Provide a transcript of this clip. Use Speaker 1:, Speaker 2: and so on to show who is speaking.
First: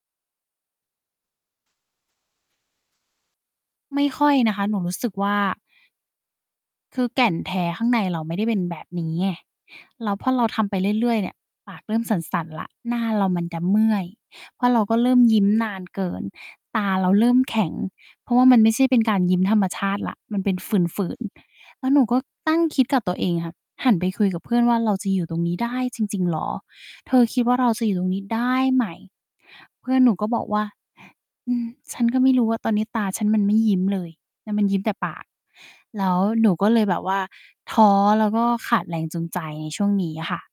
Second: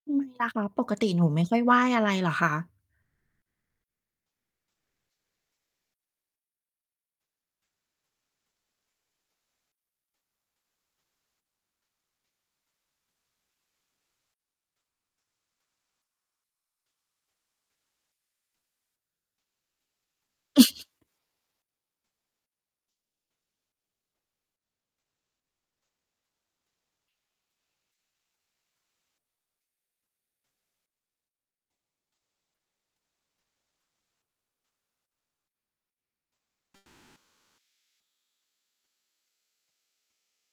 Speaker 1: ทำไม ล่ะคะ ปกติหนูไม่ค่อยไหว้อะไรเหรอคะ?
Speaker 2: ไม่ค่อยนะคะ หนูรู้สึกว่า คือแก่นแท้ข้างในเราไม่ได้เป็นแบบนี้ไง แล้วพอเราทำไปเรื่อย ๆ เนี่ย ปากเริ่มสั่น ๆ แล้ว หน้าเรามันจะเมื่อย เพราะเราก็เริ่มยิ้มนานเกิน ตาเราเริ่มแข็ง เพราะว่ามันไม่ใช่เป็นการยิ้มธรรมชาติแล้ว มันเป็นฝืน ๆ แล้วหนูก็ตั้งคิดกับตัวเองค่ะ หันไปคุยกับเพื่อนว่า "เราจะอยู่ตรงนี้ได้จริง ๆ เหรอ เธอคิดว่าเราจะอยู่ตรงนี้ได้ไหม?" เพื่อนหนูก็บอกว่า "อืม ฉันก็ไม่รู้ว่าตอนนี้ตาฉันมันไม่ยิ้มเลย แล้วมันยิ้มแต่ปาก" แล้วหนูก็เลยแบบว่า ท้อแล้วก็ขาดแรงจูงใจในช่วงนี้อะค่ะ